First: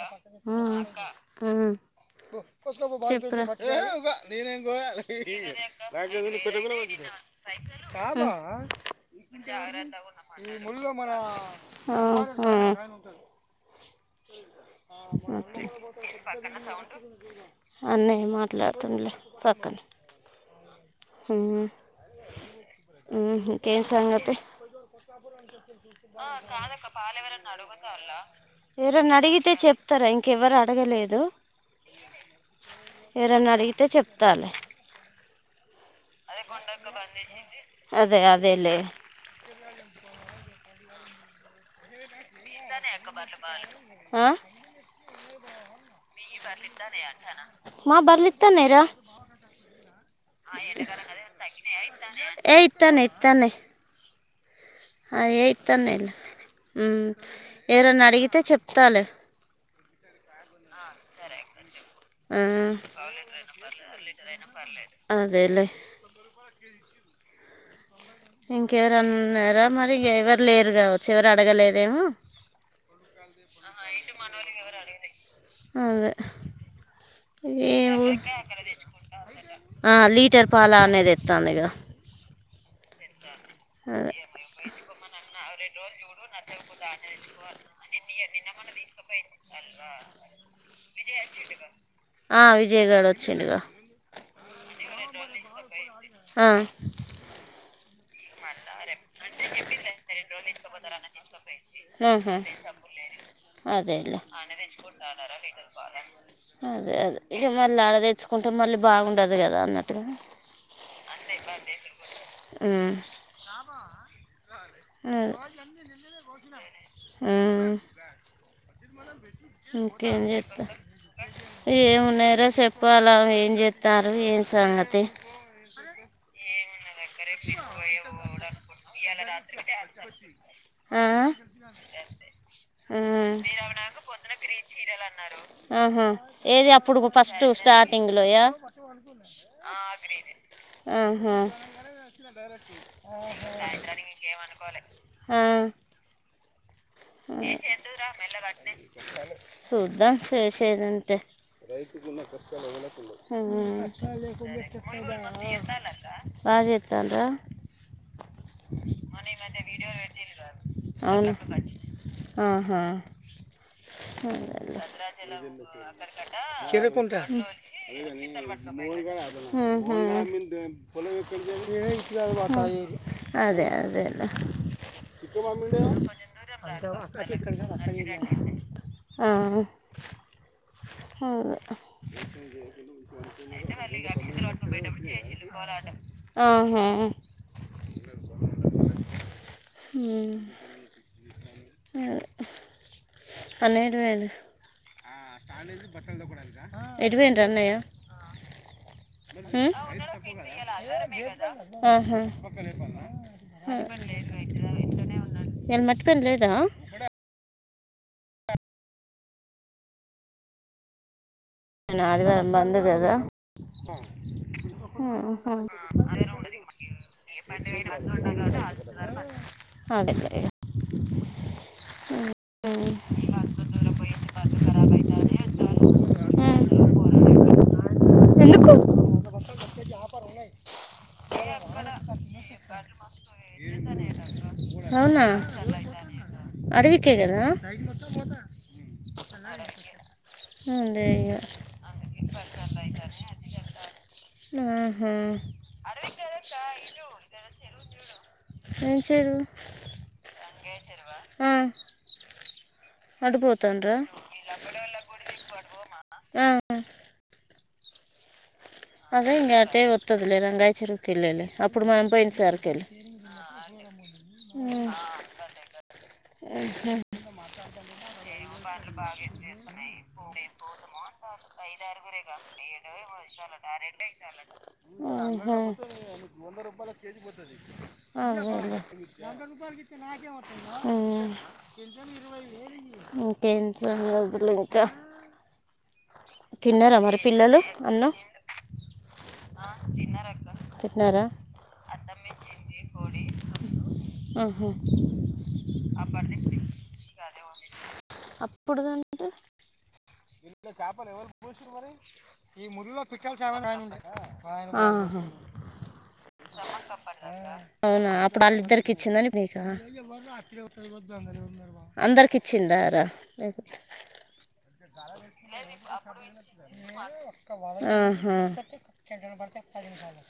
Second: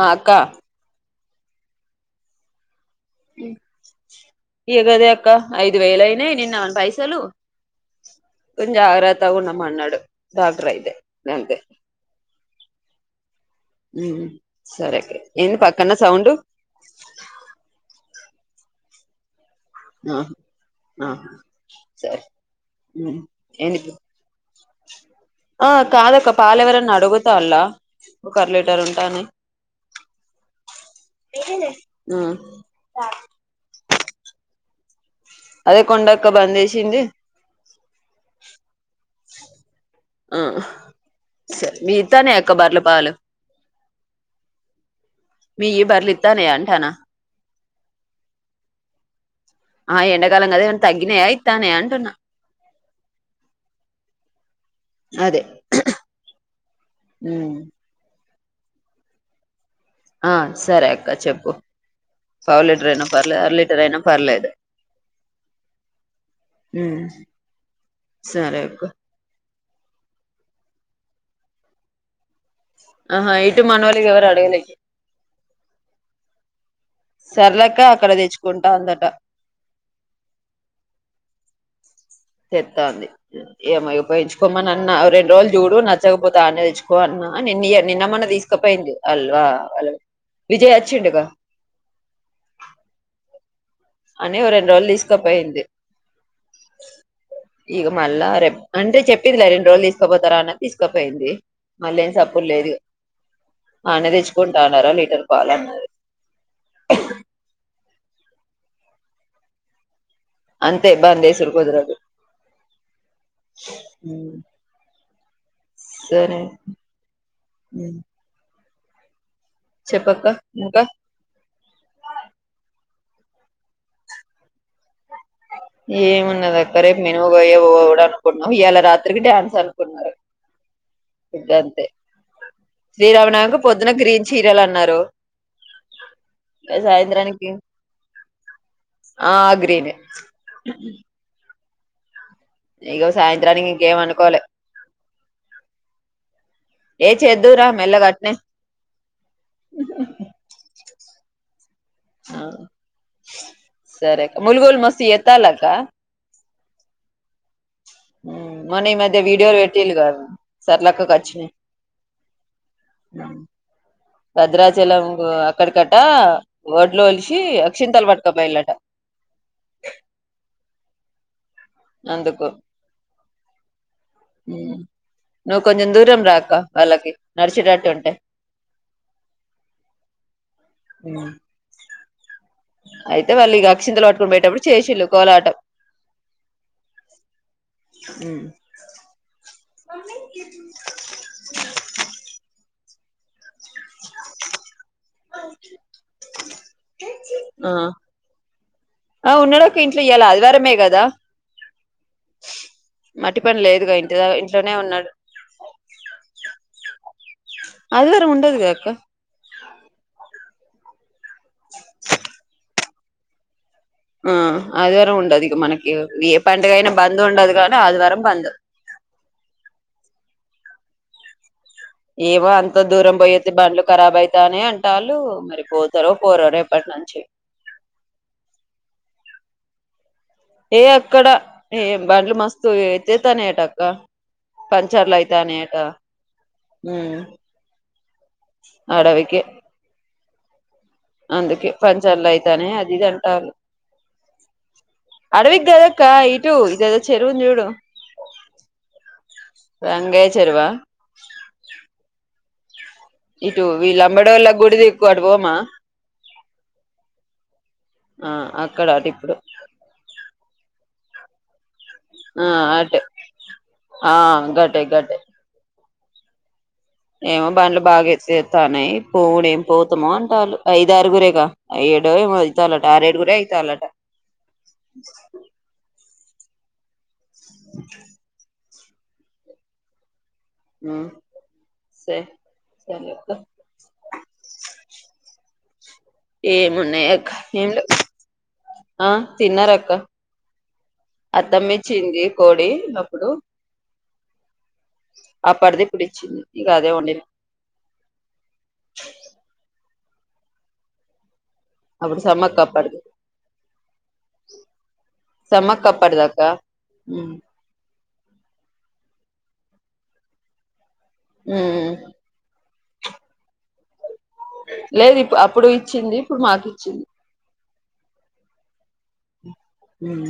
ఆ అక్క అక్క ఇగదే అక్క ఐదు చెప్రా వేలు అయినాయి నిన్న మన పైసలు ఆ కొంచెం జాగ్రత్తగా ఉండమన్నాడు డాక్టర్ ఆ అయితే అ ఉ ఐతే సరే ఏంది పక్కన సౌండు నే మాట్లాడుతుండలే పక్కనే ఆహా ఆహా హూ సరే ఉమ్ ఉహు ఇంకేం ఏంది సంగతి ఆ ఆ కాదక్క పాలు కాదక్క ఎవరన్నా పాల్ ఎవరన్న అడుగుతాల్ల అడుగుతాల్ల ఒక అర లీటర్ ఎరన్నా ఉంటాని అడిగితే చెప్తరా ఇంకెవరు అడగలేదు ఉమ్ ఎవరైన అడిగితే చెప్తా లే అదే కొండక్క బంద్ చేసింది అదే అదేలే ఆ మీ ఇత్తానయా అక్క బర్ల పాలు ఆ మీయి బర్లిత్తనయ అంటానా మా బర్లిత్తానాయి రా ఆ ఎండాకాలం కదా ఏమన్నా తగ్గినాయా ఇత్తానయా అంటున్నా ఏ ఇత్తానై ఇత్తానై అవి అదే ఇత్తన్నయిలే ఉమ్ ఎవరన్నా అడిగితే చెప్తలే ఆ సరే అక్క చెప్పు పావు లీటర్ అయినా పర్లేదు అర ఆ అదేలే ఊ ఇంకెవరనున్నారా మరి ఎవరు లేరు కావచ్చు ఎవరు అడగలేదేమో ఆహా ఇటు మనోళ్ళకి ఎవరు అడగలే అదె సర్లేక్క అక్కడ తెచ్చుకుంటా అందట ఆ లీటర్ పాల్ అన్నే తెత్తాంది గా చెత్తాంది ఎమో ఇగ అదే పోయి ఇచ్చుకోమని అన్నా రెండు రోజులు చూడు నచ్చకపోతే అన్నేతెచ్చుకో అన్న నిన్న ఇయ నిన్న మొన్న తీసుకుపోయింది అల్ అ విజయ్ ఒచ్చిండు గా ఆ విజయ్ గాడు ఒచ్చిండుగా రోల్ తీసుకపోయింది ఇగ మళ్ళ రెప్ అంటే చెప్పిది లే రెండు రోజులు తీసుకుపోతారా అన్న తీసుకుపోయింది మళ్ళ ఏం సప్పుడు లేదు ఆన్నే అదేలే తెచ్చుకుంటా అన్నారా లీటర్ పాలు అన్నది అదే అదే ఇగ మళ అడ దెత్ తెచ్చుకుంటే మళ్ళీ బాగుండదు కదా అన్నట్టుగా అంతే దాంది ఎసుకు కుదరదు అ ఆ సరే ఇంకేం చెప్పక్క చెప్త ఇంకా ఏం ఉన్నాయి రా చెప్ పాలం ఏం చెత్తారు ఏం సంగతి ఏమిన్నద [unintelligible] ఇయాలా రాత్రికి [unintelligible] గంతే. ఆహ్ శ్రీరామనవమికి పొద్దున గ్రీన్ చీరలు అన్నారు ఆహ ఏది అప్పుడు ఫస్ట్. సాయంత్రానికి స్టార్టింగ్ లోయ ఆ గ్రీన్ ఆహ్ గ్రీనే. ఆహ సాయంత్రానికి ఇంక ఏం అనుకోలే. ఆహ్. ఏ ఏం చేద్దువురా చేద్దురా అట్నే మెల్లగా అట్లానే చూద్దాం చేసేదుంటే. ఉమ్ సరే అక్క ములుగులు మస్తు ఎత్తాలక్క [inaudible] బాగ్ చేత్తంన్రా మొన్న ఈ మధ్య వీడియోలు పెట్టీళ్లు గదా సర్లాక్కకి అవును వచ్చినాయి. ఆహా భద్రాచలం ఒడ్లు అక్కడికి అంట [inaudible] ఒలిసి అక్షింతలు పట్టుకపోయిలట ఉమ్మ్. [inaudible] అదే అదే. ఉమ్ నువ్వు కొంచెం దూరం రా అక్క. వాళ్ళకి నడిచేటట్టు ఉంటే ఆహ్. ఉమ్. ఆహ్. అయితేవాళ్ళు ఇగ అక్షింతలు పట్టుకుని పోయేటప్పుడు చేసింళ్ళు కోలాటం. ఆహా. ఉమ్. ఉమ్. అదే వల్లే. ఎటుపోయిన్లు ఎటుపోయింరు అన్నయ్య. ఆ ఉమ్? ఉన్నాడక్క ఇంట్ల ఇయ్యాల ఆదివారమే కదా ఆహా. మట్టి పని లేదుగా ఇంట ద ఇంట్లానే ఉన్నాడు. ఇయిల మట్టిపని లేదా. అందరూ ఉండరు కదాక్క. నాది కదా బందు కదా. ఆహ్ ఆదివారం ఉండదు ఇగ మనకి ఏ పండుగైనా బంద్ ఉండదు గానీ ఆదివారం బంద్. ఆహ్. అడగలేయ. ఏమో అంత దూరం పోయోస్తే బండ్లు ఖరాబ్ అయితాయి అంటాళ్ళు మరి పోతారో పోరో రేపు. పట్నంచే. ఎందుకు. ఇయక్. అక్కడ ఏంబండ్లు మస్తు అయితే ఎత్తేతాయాన్న యట అక్క పంచర్లు అయితయున్నయట. అడవికేగదా. అడవికే. అదే ఇక అందుకే పంచాయిత్లైతాన్నయి అది ఇది అంటాన్రు. ఆహా అడవికి గదాక్క ఇటు ఇదేదో చెరువుంది చూడు. ఏం చేయరు వెంగయ్య చెరువా. ఇటు అడిపోతానరా వీళ్ళా లంబడోళ్ళ గుడిదిక్కు అటు పోమా. ఆహ్ అగ్. అదే ఇంగటే ఒతాదిలే రంగాయచేరుకేలీ. ఇప్పుడు మనం పోయిన్ ఆ సార్కెల్ అటే ఆ గటే గటే ఏమో బండ్లు బాగా ఎత్తేత్తన్నాయి పోవుడు ఏం పోతమో అంటాన్లు ఐదారుగురేగా ఏడు ఏమో వెళ్తారంటా ఆరు ఏడ్గుగురెయితార్. ఆహ్. ఆహ్ అదే అదే. ఉమ్. సరే సరే అక్క ఓకే ఏం సంగతులు ఇంకా తిన్నారా ఏమున్నాయి మరి అక్క పిల్లలు ఏం లెవ్ అన్నం ఆ తిన్నారక్క తిన్నారా అత్తమిచ్చింది కోడి అప్పుడు ఆహ అప్పటిది ఇప్పుడు ఇచ్చింది ఇక అదే వండిన [unintelligible] అప్పుడుదంటే [unintelligible] అప్పుడు సమ్మక్క అప్పటిది సమ్మక్క అప్పటిది అక్క ఉమ్ అహా అవునా ఇప్పుడు అళ్ళీద్దరికి ఇచ్చిందని నీక ఉమ్ అందరికి ఇచ్చింద [unintelligible] లేదు ఇప్ అప్పుడే ఇచ్చింది ఇప్పుడు మాకీచ్చింది అహా అంతేనా ఉమ్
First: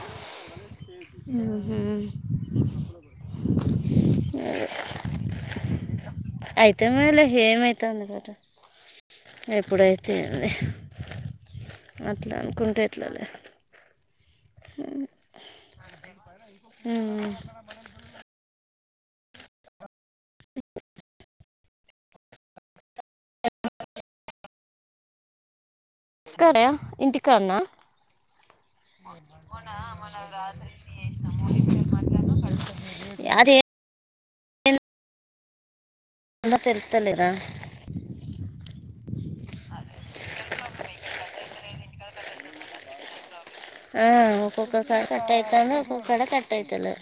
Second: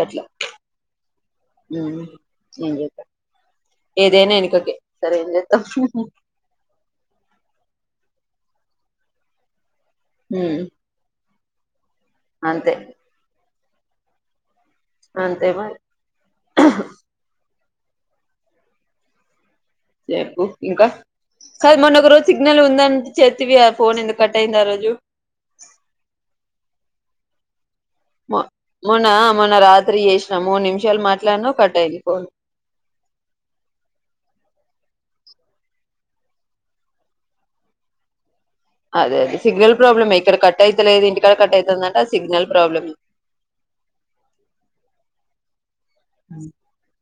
గట్లా ఉహు ఉమ్ [unintelligible] ఏదైనా ఎనకకే సరే ఎంజేత్తం అయితే మేలే ఏమవుతుంది కదా ఎప్పుడైతే ఏంది ఉమ్ అట్లా అంతే అనుకుంటే ఎట్లలే అంతే హమ్ మరి ఊ ఊ చెపు ఇంకా కాదు మొన్న ఒక రోజు సిగ్నల్ ఉందం చెతివి ఆ పోన్ ఎందుకు కట్టయిందారోజు స్కాయ ఇంటికాన్న మో మొన్న మొన్న రాత్రి చేసినవ్ మూడు నిమిషాలు మాట్లాడిన కట్టాయింది ఫోన్ అది అంత తెలుతలేరా అదే అదే సిగ్నల్ ప్రాబ్లమే ఇక్కడ కట్ అవుతలేదు ఇంటికాడ కట్ అవుతుందంటే ఆ సిగ్నల్ ప్రాబ్లమ్ ఆ ఒక్కొక్క క కట్ ఐతంది ఒక్కొక కాడ కట్ అయితలే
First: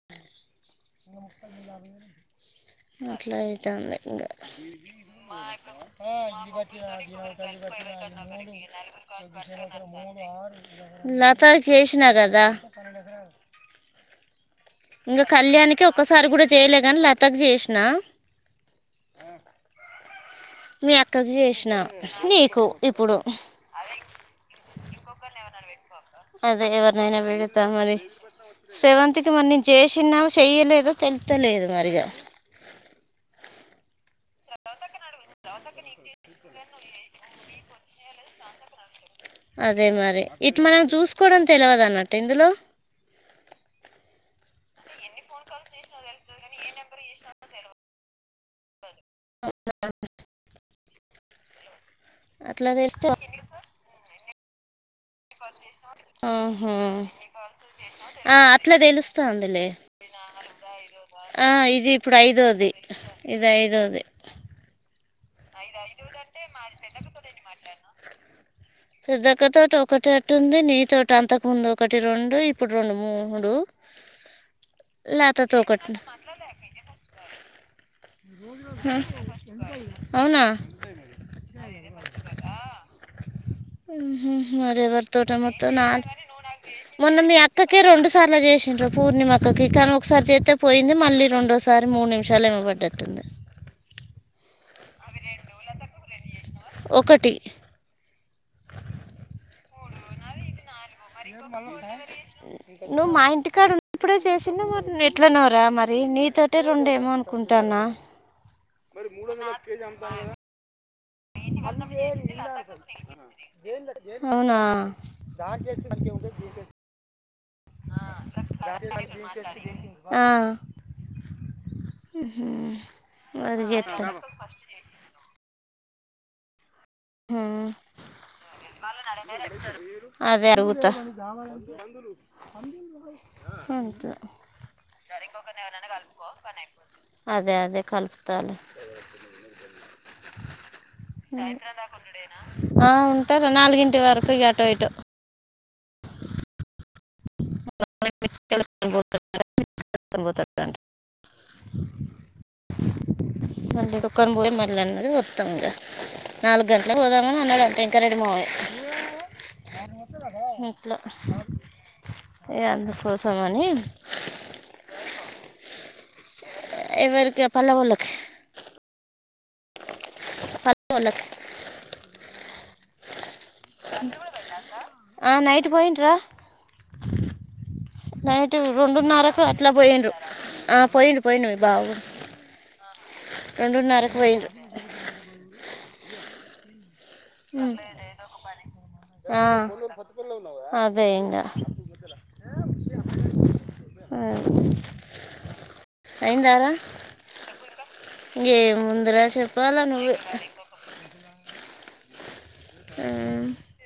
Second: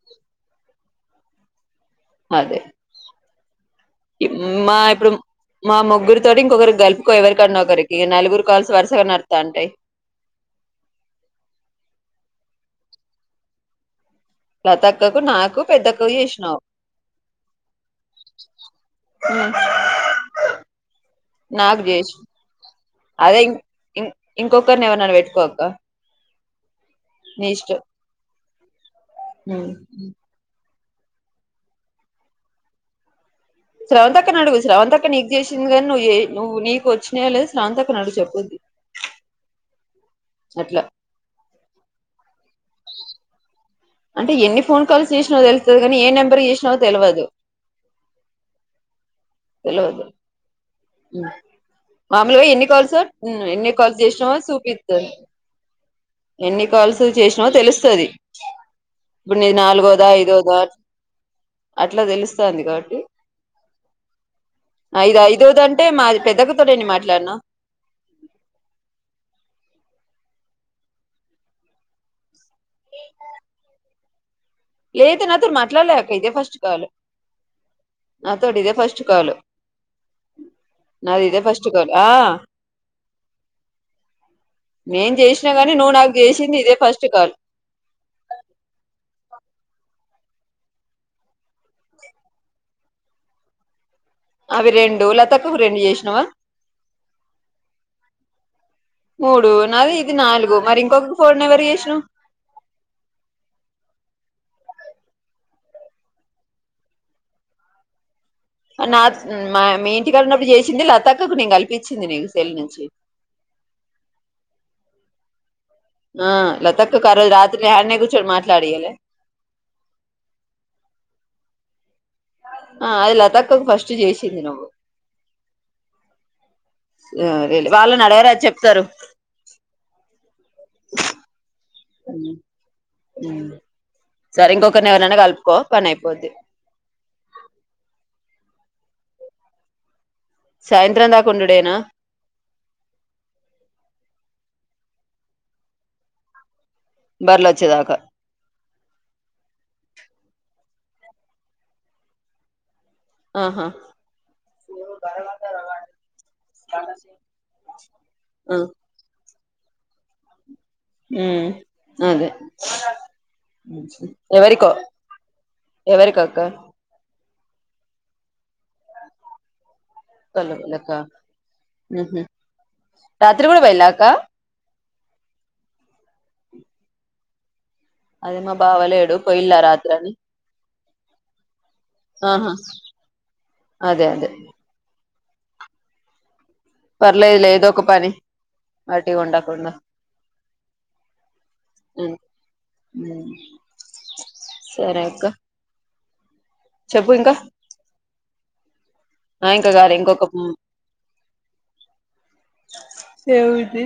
అదే అట్లా అవుతుంది ఇ ఇంకా మా ఇపుడు మా ముగ్గురితోటి ఇంకొకరి గలుపుకో ఎవరికన్నా ఒకరికి నలుగురు కాల్స్ వరుసగా నాడుతా ఉంటాయి లతాక్ ఏష్నా గదా లతక్కకు నాకు పెద్దక్ నువ్ కూడా చేస్నవ్ చేయలే కానీ లతకి చేసిన ఉ మీ అక్కక్ జెస్న నీకు ఇప్పుడు అదే ఇం ఇం ఇంకొకరిని ఎవరన్నానా పెట్టుకోక్క అదే ఎవరినైనా పెడతా మరి శ్రవంతికి మరి నేను చేసినా చెయ్యలేదో తెలుతలేదు మరిగా శ్రవంతి అక్కను అడుగు శ్రవంత అక్క నీకు చేసిందిగానీ నువ్ జే నువ్వు నీ వచ్చినయో లేదో స్రవంతి అక్కనడుగు చెప్పుది అదే మరి ఇటు మనం చూసుకోవడం తెలవదన్నట్ట ఇందులో అంటే ఎన్ని ఫోన్ కాల్స్ చేసినావో తెలుస్తది గనీ ఏ నెంబర్ కీ చేసినావో తెలవదు తెల్వదు ఉ మామూలుగా ఎన్ని అట్లా కాల్స్ తెలిస్తే ఉమ్ ఎన్ని కాల్స్ చేసినావో చూపితరు ఎన్ని ఆహా. కాల్స్ జేసినావో తెలుస్తది ఆ, అట్లా ఇప్పుడు నీది తెలుస్తుందిలే నాలుగోదా ఐదోదా ఆ ఇది అట్లా ఇప్పుడు తెలుస్తాంది ఐదోది కాబట్టి ఇది ఐదోది ఐదు ఐదు ఐదోదంటే మాది ఐదురుకంటే మా పెద్దక్కతో నేను పెద్దక్క తోని మాట్లాడినా ఎన్ని ఏ మాట్లాడతదో పెద్దక్క తోటి ఒకటి అటు ఉంది నీ తోటి అంతకుముంది ఒకటి రెండు ఇప్పుడు రెండు మూడు లేదు నాతోరు లతతో ఒకటి మాట్లాడలేక్క ఇదే ఫస్ట్ కాల్ నాతోటి ఇదే హ ఫస్ట్ కాల్ అవునా నాది ఇదే ఫస్ట్ కాల్ ఆ ఉమ్ ఉమ్ మరీ ఎవరి నేను తోట చేసినా మొత్తం గాని నా నువ్వు నాకు చేసింది ఇదే ఫస్ట్ మొన్న కాల్ మీ అక్కకే రెండు సార్లు చేసిం గ పూర్ణిమ అక్కకు తను ఒకసారి చేస్త పోయింది మళ్ళీ రెండోసారి మూడు నిమిషాలు ఏమో పడ్డటుంది అవి రెండు లతక్కకు రెండు చేసినవా ఒకటి అది ఇది నాలుగు మరి ఇంకొకు నువ్వు మా ఇంటికి వున్నపడే చొప్ చేసిండు మరి ఎట్లనోరా మరి నీతోటె రెండు ఏమో అనుకుంటాన్నా అ నాక్ మా మీ ఇంటికాన ఉన్నప్పుడు చేసింది లత అక్ అవునా ఆ లత అక్కకి ఆరోజు రాత్రి ఇగ అడినే కూర్చొని మళ్తాడియలే ఆ, ఆ అది లత అక్క మరి కి ఫస్ట్ ఎట్లా చేసింది నువ్వు ఉమ్ వాళ్ళని అడగరాదు చెప్తారు అదే అడుగుతా అంతే. సరే ఇంకోకరిని ఎవరినయినా కలుపుకో పని అయిపోది అదే అదే కలిపుతాలే సాయంత్రం దాక ఉండుడేనా ఆ ఉంటారు నాలుగింటి వరకు ఇగ అటో ఇటో బర్ల [unintelligible] ఆ [unintelligible] నాలుగు గంటలకు పోదామని అన్నడు గంట ఇంకా రెడీ మమ్మయ్య ఆ హ ఉమ్ అదే అందుకోసమని ఎవరికో ఎవరికి అక్క మీరు చోపల వాళ్ళకి పల్లె వాళ్ళకి రాత్రి కూడా పోయిల్ల అక్క ఆ నైట్ పోయింట్ర అదే మా నైట్ బావ లేడు రెండున్నరకు పోయిల్లా అట్లా రాత్రి పోయిండ్రు అని ఆ పోయిండు పోయిండు మీ బావ కూడా ఆహా అదే రెండున్నరకు అదే పోయిండు పర్లేదు లే ఏదో ఉమ్, ఒక పని అట్టిగా ఆ ఉండకుండా అదే ఇంగ ఊ సరే అక్క అయిందారా చెప్పు ఇంకా ఎం ఉందిరా ఆ ఇంకా చెప్పాలే కాదు నువ్వే ఇంకొక ఎం ఉమ్, ఉంది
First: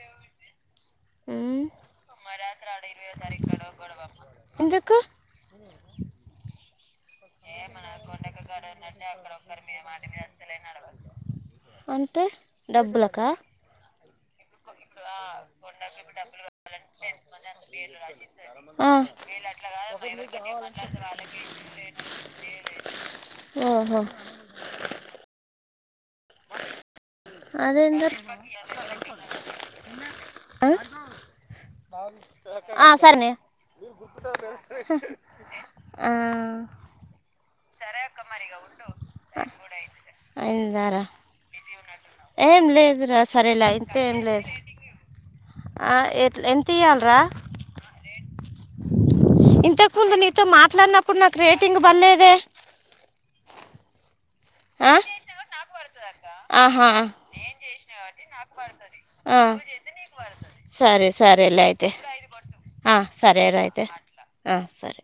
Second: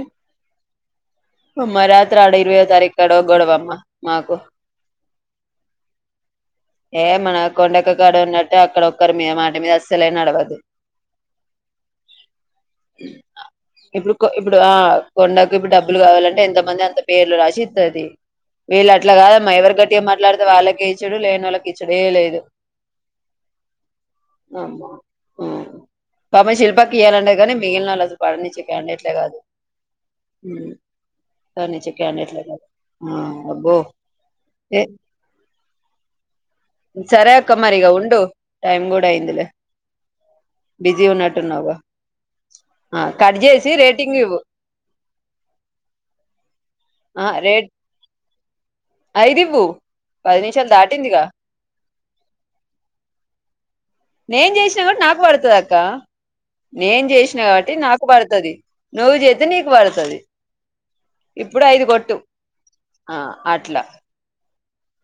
ఉమ్. అమ్మా రాత్రి ఆడ ఇరవయో తారిఖ్ ఆడో గొడవ అమ్మ మాకు ఎందుకు ఈడ మన కొండక్క కాడ ఉన్నట్టు అక్కడొక్కరు మే మాట మీద అస్సలే నడవదు అంటే డబ్బులకా ఇప్పుడు ఇప్పుడు ఆ కొండక ఇప్పుడు డబ్బ కావాలంటే ఎంతమంది అంత పేర్లు రాసిస్తది ఆ, వీళు అట్లా కాదమ్మ ఎవరి గట్టిగా మాట్లాడితే వాళ్ళకే ఇప్పుడు లేనోలకి ఇచ్చుడే ఓహో ఆమ అ పాపం శిల్పకి ఇయ్యాలండే కానీ మిగిలినోళ్లు అదేందరు అసలు పడినిచేకండట్లే కాదు పడనిచ్చే క్యాండిడేట్లే కాదు ఆ సరనే అబ్బో ఏ ఆ సరే క్క మరిగా ఉండు టైం కూడా అయిందిలే అయిందారా బిజీగ ఉన్నట్టున్నావుగా ఏం ఆ లేదురా కట్ సరేలే చేసి అయితే రేటింగ్ ఎం ఇవ్వు లేదు ఆ ఎట్ ఎంత ఇయ్యాల్ రా ఆ రేట్ ఐదు ఇవ్వు ఇంతకు ముందు పది నీతో నిమిషాలు మాట్లాడినప్పుడు దాటిందిగా నాకు రేటింగ్ బర్లేదే నేను చేసినా కాబట్టి నాకు పడ్తాదాక్క ఆహా నేను చేసిన కాబట్టి నాకు పడతది నువ్వు ఆ, జేత్తే నీకు పడతది సరే సరే లే అయితే ఆ సరే ర అయితే అ సరే